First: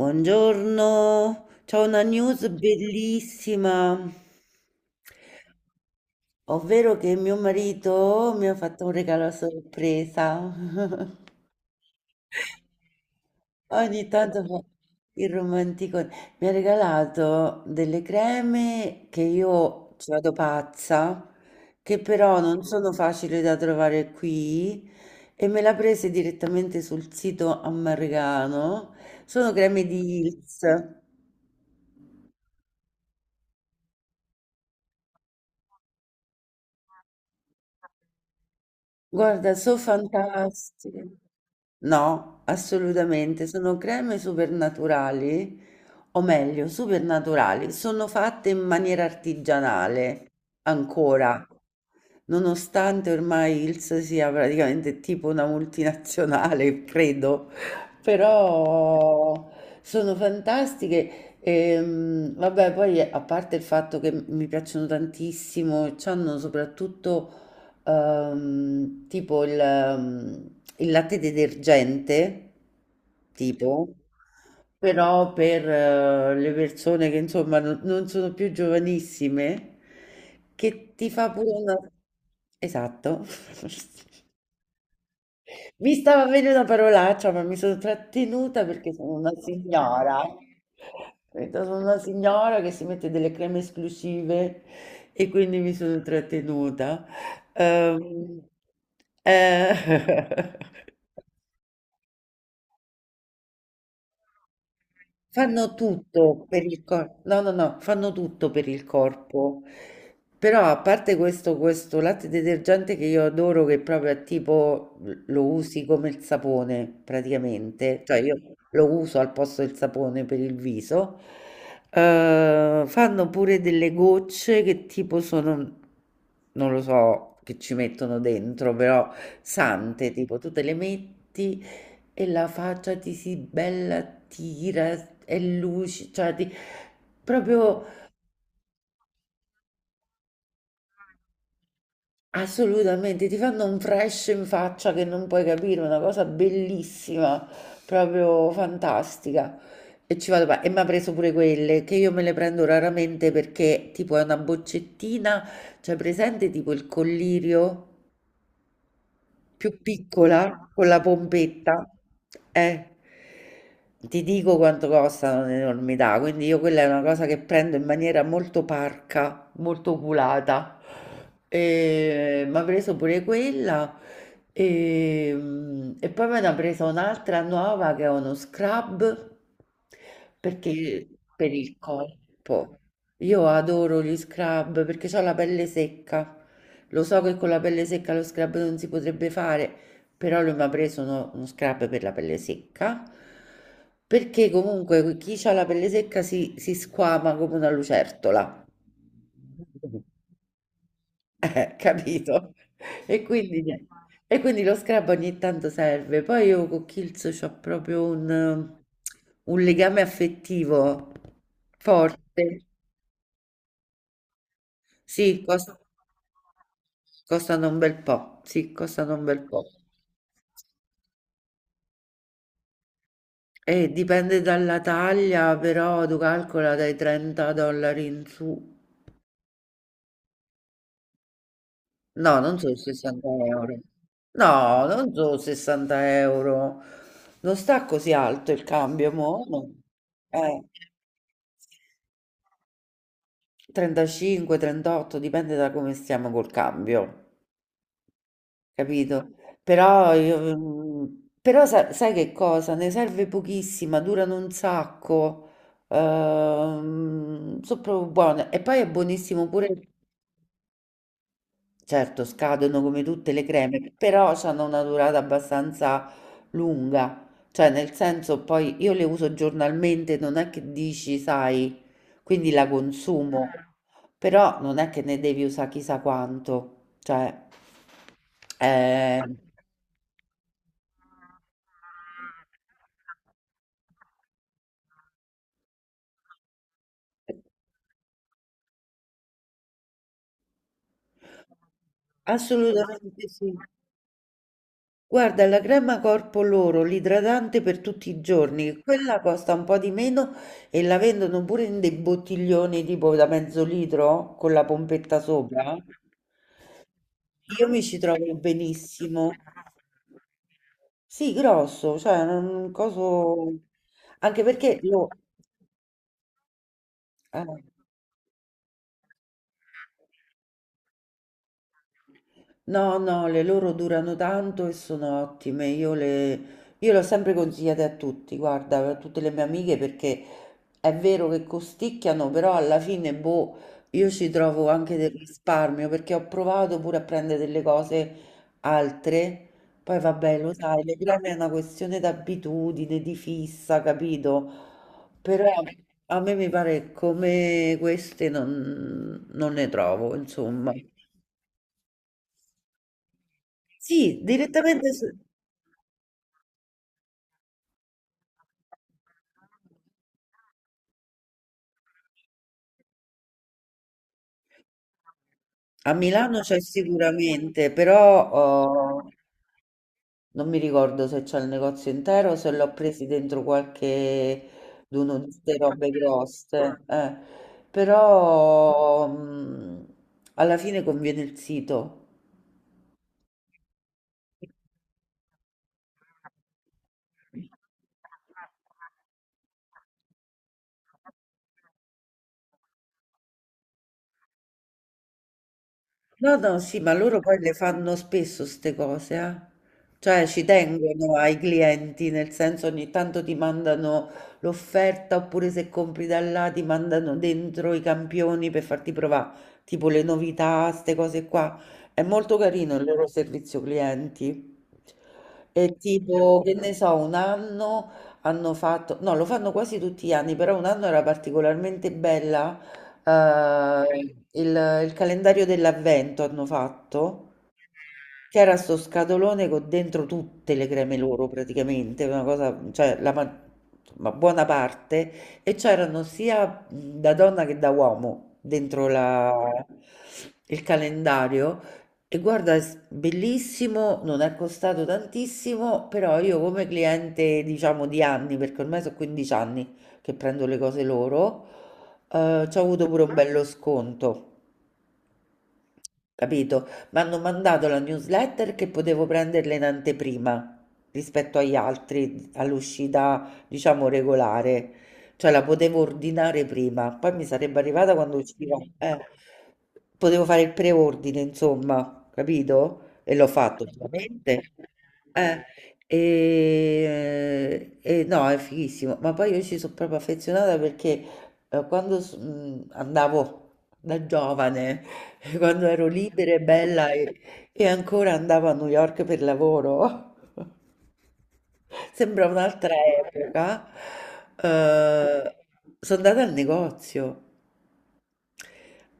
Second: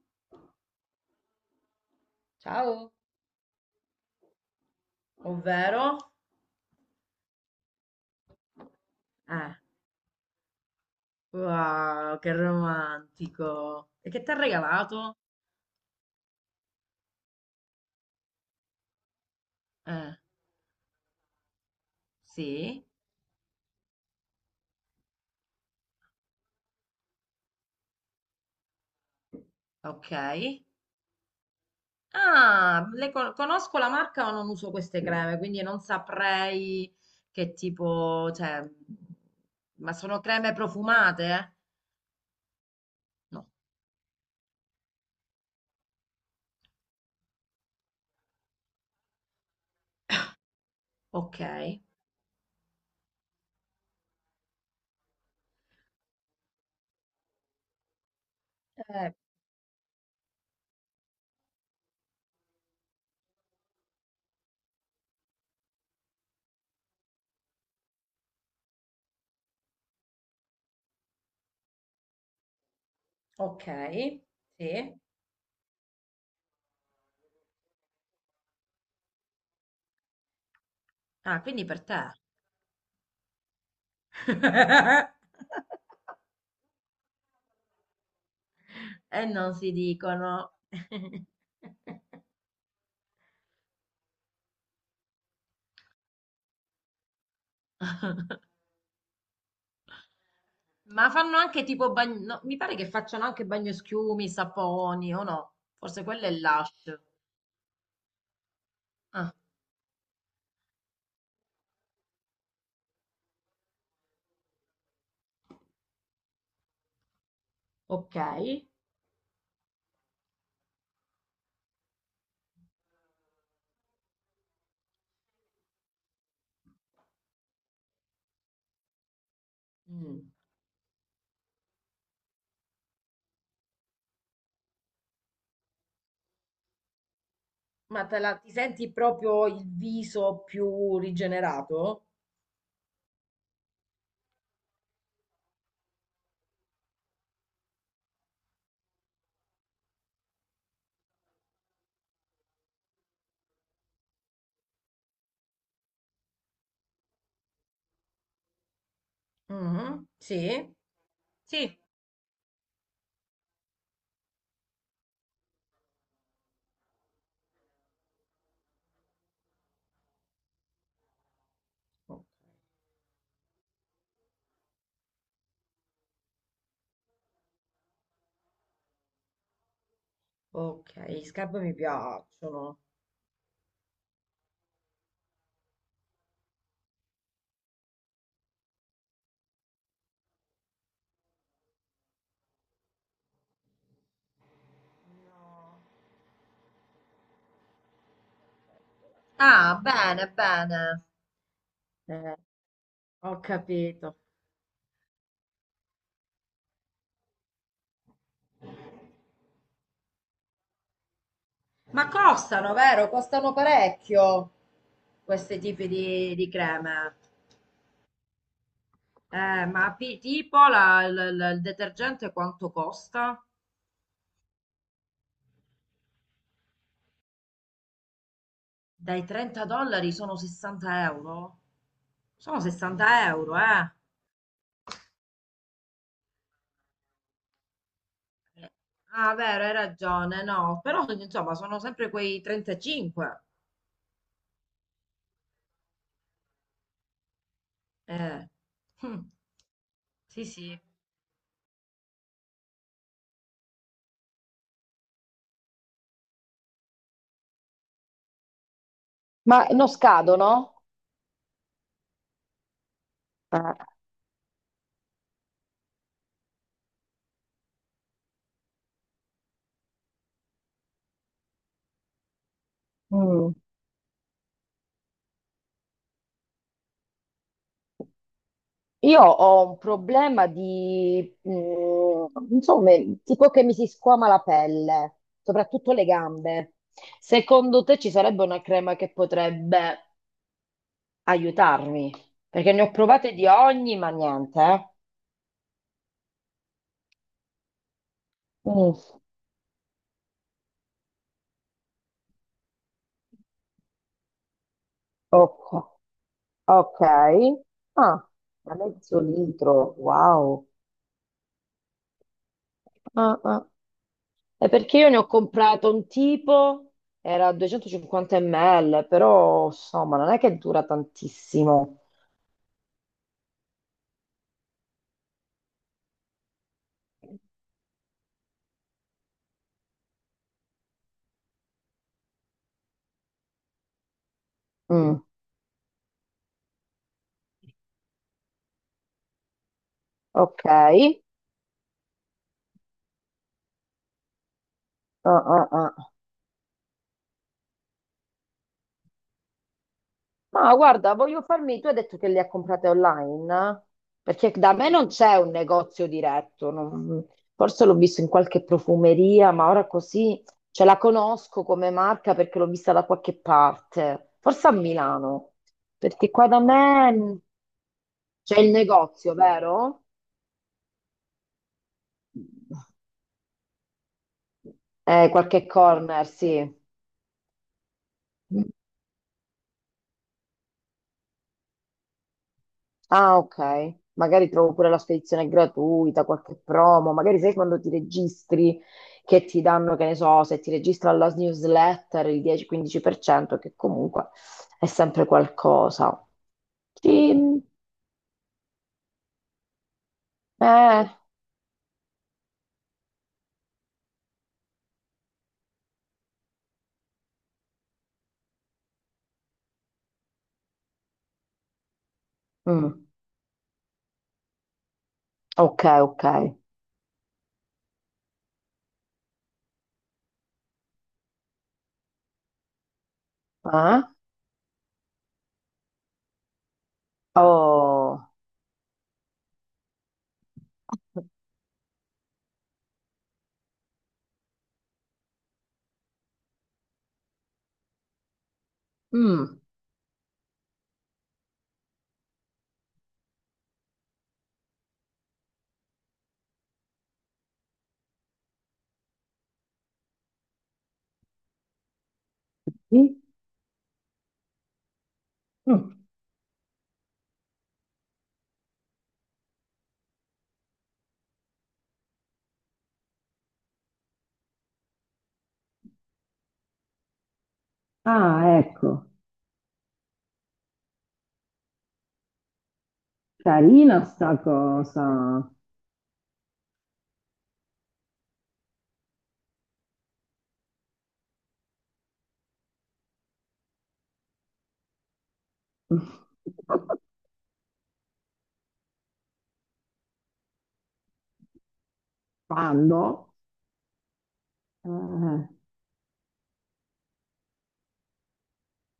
Buongiorno, c'ho una news Ciao. bellissima, Ovvero? ovvero che mio marito mi ha fatto un regalo a Eh, sorpresa. wow, che romantico. Ogni E che ti ha tanto fa regalato? il romantico. Mi ha regalato delle creme che io ci Eh, vado pazza, che però non sì, sono facili da trovare qui e me le ha prese direttamente sul sito Ammargano. Sono creme di Hils. ok. Ah, le conosco la marca ma non uso queste creme, quindi non saprei che tipo, cioè, Guarda, so' ma sono creme fantastiche. profumate? No, No, assolutamente, sono creme supernaturali, o meglio supernaturali, sono fatte in maniera artigianale ok, ancora, nonostante ormai Hill's sia praticamente tipo una multinazionale, credo, però sono fantastiche. Vabbè, poi a parte il fatto che mi piacciono tantissimo, c'hanno soprattutto tipo il latte detergente, ok. tipo, Sì, però per le persone che insomma non sono più giovanissime, che ti fa ah, pure quindi una... per te. Esatto. Mi stava venendo una parolaccia, ma mi sono trattenuta perché sono E una non si signora. dicono. Capito? Sono una signora che si mette delle creme esclusive e quindi mi sono trattenuta. Ehm, eh, Ma fanno anche tipo bagno, no, mi pare che facciano anche bagnoschiumi, saponi o no? Fanno Forse quello è tutto per il l'ash. corpo, no, no, no, fanno tutto per il Ah, corpo. Però a parte questo latte detergente che io adoro, che proprio è tipo lo usi come il sapone praticamente, ok. cioè io lo uso al posto del sapone per il viso, fanno pure delle gocce che tipo sono, non lo so, che ci mettono dentro, però sante, Mm. tipo tu te le metti e la faccia ti si bella tira, è lucida, cioè ti, proprio Ti senti proprio il viso più rigenerato? assolutamente ti fanno un fresh in faccia che non puoi capire, una cosa bellissima, proprio fantastica. E ci vado, e mi ha preso pure quelle che io me le prendo raramente perché tipo è una boccettina, cioè presente tipo il collirio. Più Mhm, piccola sì. con la Sì, pompetta, eh, ti dico quanto costano un'enormità, quindi io quella è una cosa che prendo in maniera molto parca, molto oculata. ok, E mi ha preso pure quella e poi me ne ha presa un'altra nuova che è uno scrub perché ok, per scarpe mi il piacciono. corpo. Io adoro gli scrub perché ho la pelle secca. Lo so che con la pelle secca lo scrub non si potrebbe fare, però lui mi ha preso uno scrub per la pelle secca, perché comunque chi ha la No. pelle secca si squama come una lucertola. Ah, bene, bene. Eh, Capito? E ho quindi, niente. capito. E quindi lo scrub ogni tanto serve. Poi io con Kills ho proprio un legame affettivo Ma forte. costano, vero? Costano parecchio Sì, questi tipi di creme. costano un bel po', sì, costano un bel po'. Ma tipo il detergente quanto costa? E dipende dalla taglia, però tu calcola dai 30 dollari in su. Dai 30 dollari sono 60 euro? No, non Sono sono 60 60 euro, euro. eh? No, non sono 60 euro. Non sta così alto il cambio, Ah, mo, vero, hai no. ragione, Eh, no, però insomma sono sempre quei 35. 35, 38, dipende da come stiamo col cambio. Eh. Hm. Capito? Però Sì, io, sì. mm, però sai che cosa? Ne serve pochissima, durano un sacco, sono proprio buone. E poi è buonissimo Ma pure, non scadono? certo, scadono come tutte le Eh. creme, però hanno una durata abbastanza lunga. Cioè, nel senso, poi io le uso giornalmente, non è che dici, sai, quindi la consumo, Mm. però non è che ne devi usare chissà quanto. Cioè, eh, Io ho un problema di, insomma, tipo che mi si squama la pelle, soprattutto le gambe. Secondo te ci sarebbe una crema che potrebbe aiutarmi? Perché ne ho assolutamente provate di sì. ogni, ma niente. Eh. Guarda, la crema corpo loro, l'idratante per tutti i giorni, Mm, quella costa un po' di meno e la vendono pure in dei bottiglioni tipo da mezzo litro con la pompetta ok, sopra. ok. Io mi ci Ah, trovo a mezzo benissimo. litro, wow. Sì, grosso, cioè un Ah, coso. ah. Anche È perché perché lo. io ne ho comprato un tipo, eh. era 250 ml, però insomma non è che dura tantissimo. No, no, le loro durano tanto e sono ottime. Io le ho sempre consigliate a tutti, guarda, a tutte le mie amiche, perché è vero che costicchiano, però alla fine, boh, io ci trovo anche del Mm. risparmio, perché ho provato pure a prendere delle cose altre. Poi vabbè, lo Ok. sai, Ah, le creme è una questione d'abitudine, di fissa, capito? Però ah, ah. a me mi pare come queste non ne trovo, insomma. Ma guarda, voglio farmi, tu hai detto che le ha comprate online? Sì, Perché da me direttamente non c'è un negozio diretto, forse l'ho visto in qualche profumeria, ma ora così ce la conosco come marca perché l'ho vista da qualche parte, forse a Milano, a perché Milano qua c'è da me sicuramente, però c'è il oh, negozio, vero? non mi ricordo se c'è il negozio intero o se l'ho presi dentro qualche d'uno di queste Qualche robe corner, sì. grosse. Però alla fine conviene il sito. Ah, ok. Magari trovo pure la spedizione gratuita, qualche promo. Magari sai, quando ti registri che ti danno, che ne so, se ti registri alla newsletter il 10-15%, che comunque è sempre qualcosa. No, no, sì, ma loro poi le Sì, fanno spesso queste cose, eh. Cioè ci eh, tengono ai clienti, nel senso ogni tanto ti mandano l'offerta oppure se compri da là ti mandano dentro i campioni per farti provare, tipo le novità, queste cose qua. È molto carino il loro mm, servizio clienti. E ok, ok. tipo, che ne so, un anno hanno fatto, no, lo fanno quasi tutti gli anni, però un anno era particolarmente bella Eh? eh, il, il calendario dell'avvento hanno fatto Oh, c'era sto scatolone con dentro tutte le creme loro praticamente, una cosa, cioè la ma insomma, buona parte, e c'erano sia da donna che da uomo dentro mm, il calendario. E guarda, è bellissimo, non è costato tantissimo, però io come cliente, diciamo, di anni, perché ormai sono 15 anni che prendo le cose loro, ci ho avuto pure un sì? bello sconto. Mm. Capito? Mi hanno mandato la newsletter che potevo prenderla in anteprima rispetto agli altri, all'uscita, diciamo, regolare. Cioè la potevo ordinare prima, poi mi sarebbe arrivata quando usciva. Ah, ecco, Potevo fare il preordine, insomma, capito? E l'ho fatto, carina sta ovviamente. cosa. Eh, e no, è fighissimo. Ma poi io ci sono proprio affezionata perché quando andavo da giovane quando ero libera e bella e ancora andavo a New York per lavoro. Sembra un'altra Quando? epoca. Eh, Eh, sono andata al negozio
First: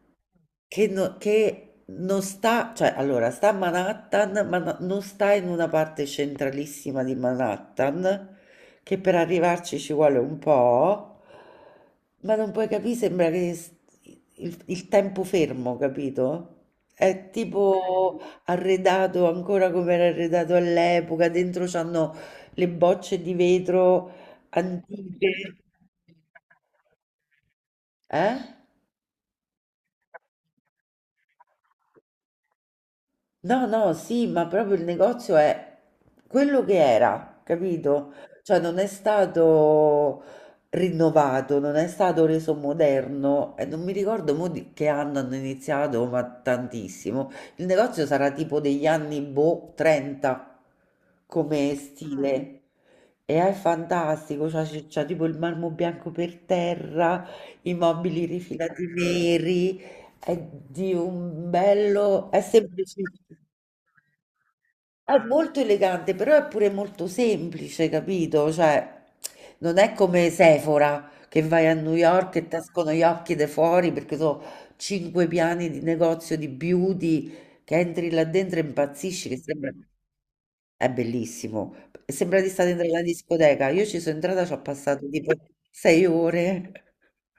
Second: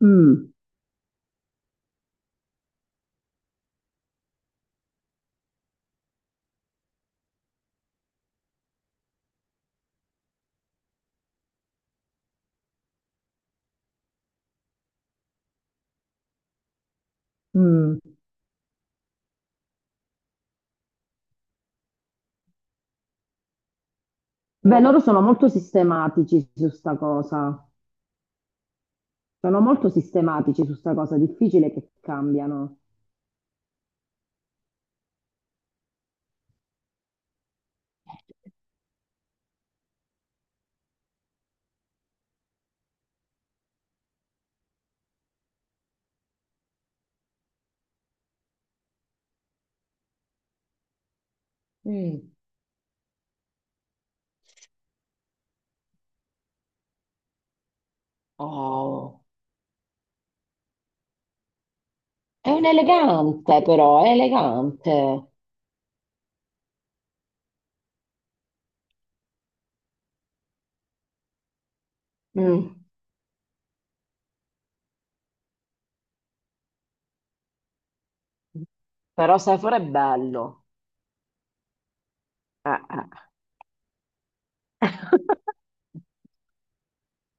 mm. che, che non sta, cioè allora sta a Manhattan, ma non sta in una parte centralissima di Manhattan, che per arrivarci ci vuole un po', ma non puoi capire, sembra che il tempo fermo, capito? È Mm. tipo arredato ancora come era arredato all'epoca, dentro c'hanno le bocce di vetro Beh, loro sono molto antiche, sistematici su sta cosa. eh? Sono molto sistematici su sta cosa. Difficile che cambiano. No, no, sì, ma proprio il negozio è quello che era, capito? Cioè non è stato rinnovato, non è stato reso moderno e non mi ricordo mo di che anno hanno iniziato, ma tantissimo. Il negozio sarà tipo degli anni boh, 30 come ah, Mm. stile. E è fantastico, c'ha tipo il marmo bianco per terra, i mobili rifilati Oh, neri, è di un bello, è è un semplice. elegante però, è È elegante. molto elegante, però è pure molto semplice, capito? Cioè, non è come Sephora che vai a New York e ti Mm. escono gli occhi da fuori perché sono cinque piani di negozio di beauty che entri là dentro e impazzisci, Però che sembra... Sefor è bello. È bellissimo. Sembra di stare dentro la Eh. discoteca. Io ci sono entrata, ci ho passato tipo 6 ore.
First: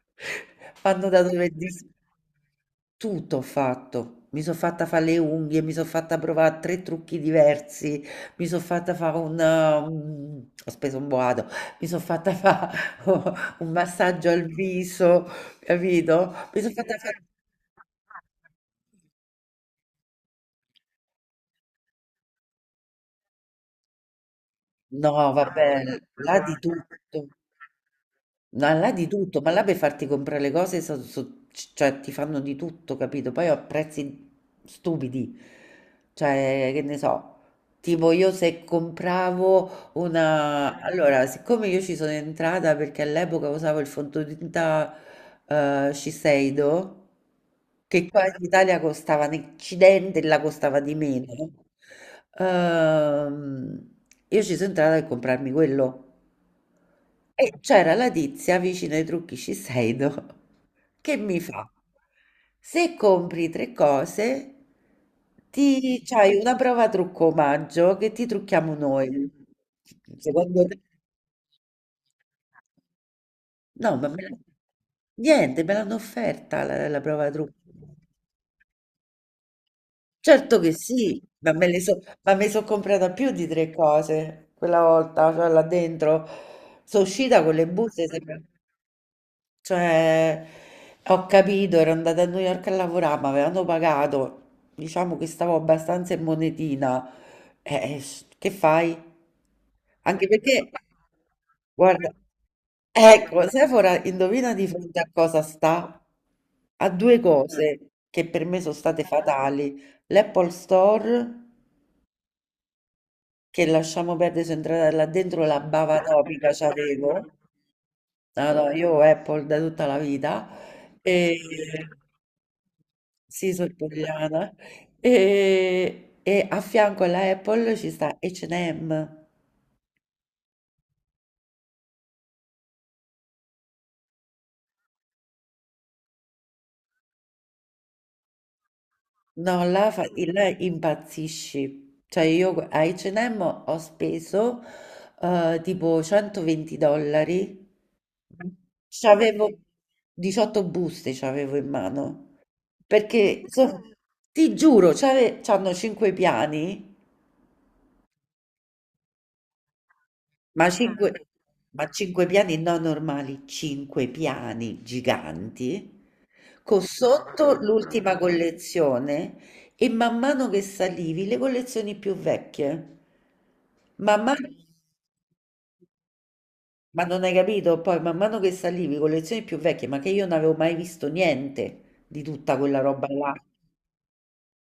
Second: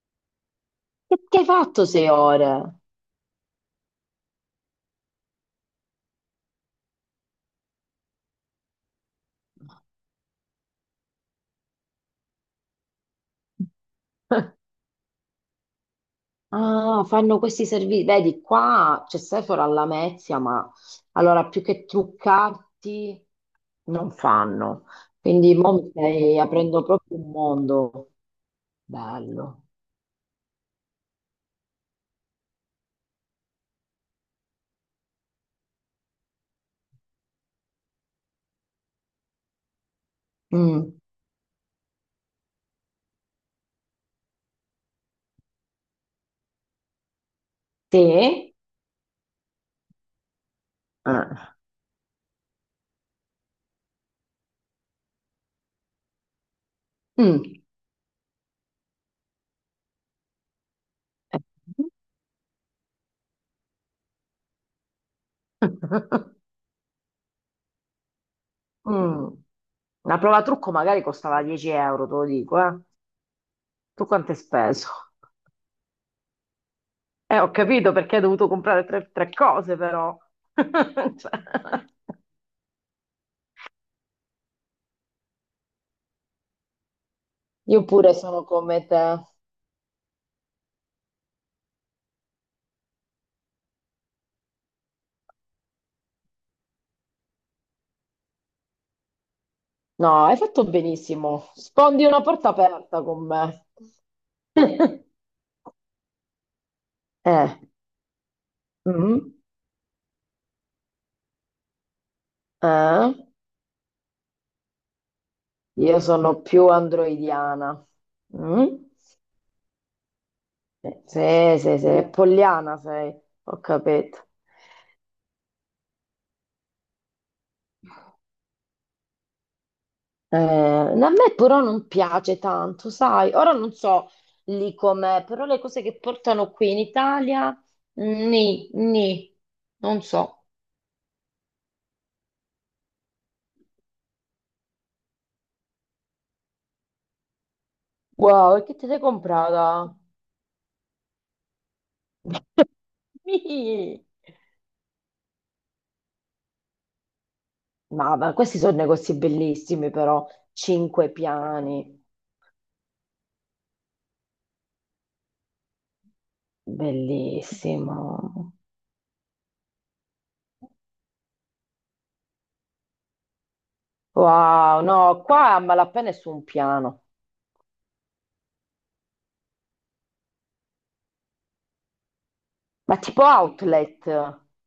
Hanno Che dato ti hai per fatto 6 ore? tutto ho fatto. Mi sono fatta fare le unghie, mi sono fatta provare tre trucchi diversi, mi sono fatta fare ho speso un boato, mi sono fatta fare un massaggio al viso, capito? Mi sono fatta Ah, fare... fanno questi servizi. Vedi, qua c'è Sephora alla Lamezia, ma allora più che truccarti non fanno. No, va Quindi mo mi bene, là stai di aprendo proprio tutto. un mondo No, là di tutto, ma là bello. per farti comprare le cose, cioè ti fanno di tutto, capito? Poi a prezzi stupidi, cioè che ne so, tipo io se compravo una... Mm. Allora, siccome io ci sono entrata perché all'epoca usavo il fondotinta Shiseido, che qua in Te? Italia costava un accidente, là costava di meno, Ah. ehm, io ci sono entrata per comprarmi quello. E Mm. c'era la tizia vicino ai trucchi Shiseido che mi fa, se compri tre cose, ti c'hai una prova trucco omaggio che ti trucchiamo Mm. noi. Una prova Secondo trucco te? magari costava 10 euro, te lo dico, eh. No, Tu ma quanto hai speso? niente, me l'hanno offerta la prova Ho trucco. capito, perché hai dovuto comprare tre, tre cose, però. Certo che sì, Cioè, ma me le so, ma mi sono comprata più di tre cose quella volta, cioè là dentro. Sono uscita con le io buste, pure sembra. sono come te. Cioè, ho capito, ero andata a New York a lavorare, mi avevano pagato, diciamo che stavo abbastanza in monetina. Che fai? No, Anche hai perché, fatto benissimo. Spondi guarda, una porta aperta con ecco, me. Sephora, indovina di fronte a cosa sta? A due Eh. cose che per me sono state Mm, fatali, l'Apple Store eh. che lasciamo perdere, sono entrata là dentro la Io bava sono topica più c'avevo. androidiana. No, no, Mm? io Apple da tutta la vita. E... Sì, sì, sì, polliana sei, Sì, ho sono capito. italiana. E a fianco alla Apple ci sta H&M. A me però non piace tanto, sai? Ora non so lì com'è, però le cose che portano qui in Italia, ni, ni, No, là, non so. là impazzisci. Cioè io a H&M ho speso tipo 120 dollari. Wow, e che te sei C'avevo comprata? 18 buste, c'avevo in mano. Perché Ni. ti giuro, c'hanno 5 piani, Ma questi sono negozi bellissimi però, ma 5, cinque ma piani, 5 piani non normali, 5 piani giganti. Con sotto bellissimo. l'ultima collezione e man mano che salivi le collezioni più vecchie. Man mano, Wow, no, qua a malapena è su un ma piano, non hai capito? Poi man mano che salivi collezioni più vecchie, ma che io non avevo mai visto niente di tutta quella ma roba tipo là. outlet,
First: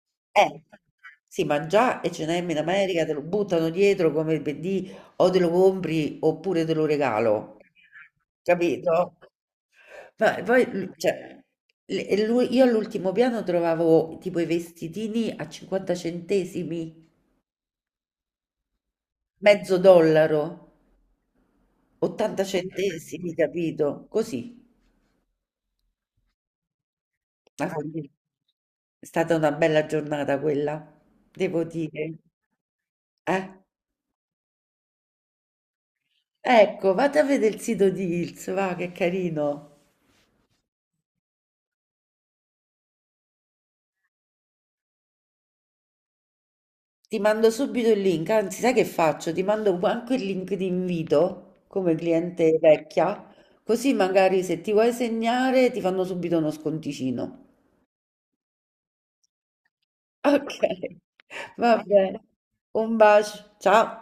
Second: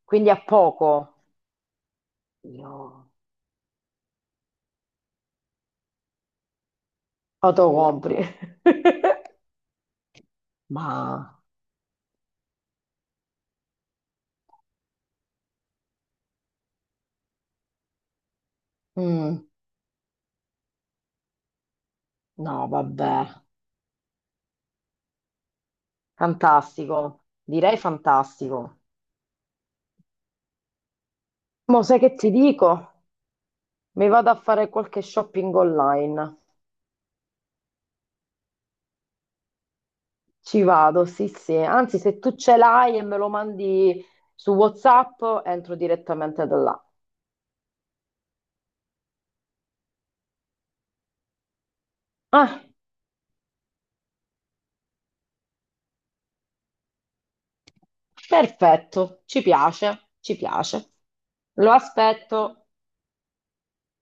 quindi a Eh, poco. sì, ma già H&M in Io America te lo buttano dietro come per dì, o te lo compri oppure te lo regalo, autocompri. capito? Ma poi, Ma io all'ultimo piano trovavo tipo i vestitini a 50 centesimi, mm, mezzo dollaro, 80 no, centesimi, vabbè, capito? Così. fantastico, Ma direi quindi fantastico. è stata una bella giornata quella, devo Mo sai che dire. ti dico? Eh? Mi vado a fare qualche shopping online. Ecco, vado a vedere il sito di Hills, va, che carino. Ci vado, sì, sì. Anzi, se tu ce l'hai e me lo mandi su WhatsApp, entro direttamente da là. Ti mando subito il link, anzi, sai che faccio? Ti mando anche il link di invito come cliente Ah, vecchia, così magari se ti vuoi segnare ti fanno subito uno sconticino. perfetto, ci piace, ci Ok, piace. Lo va bene. aspetto. Un bacio, ciao.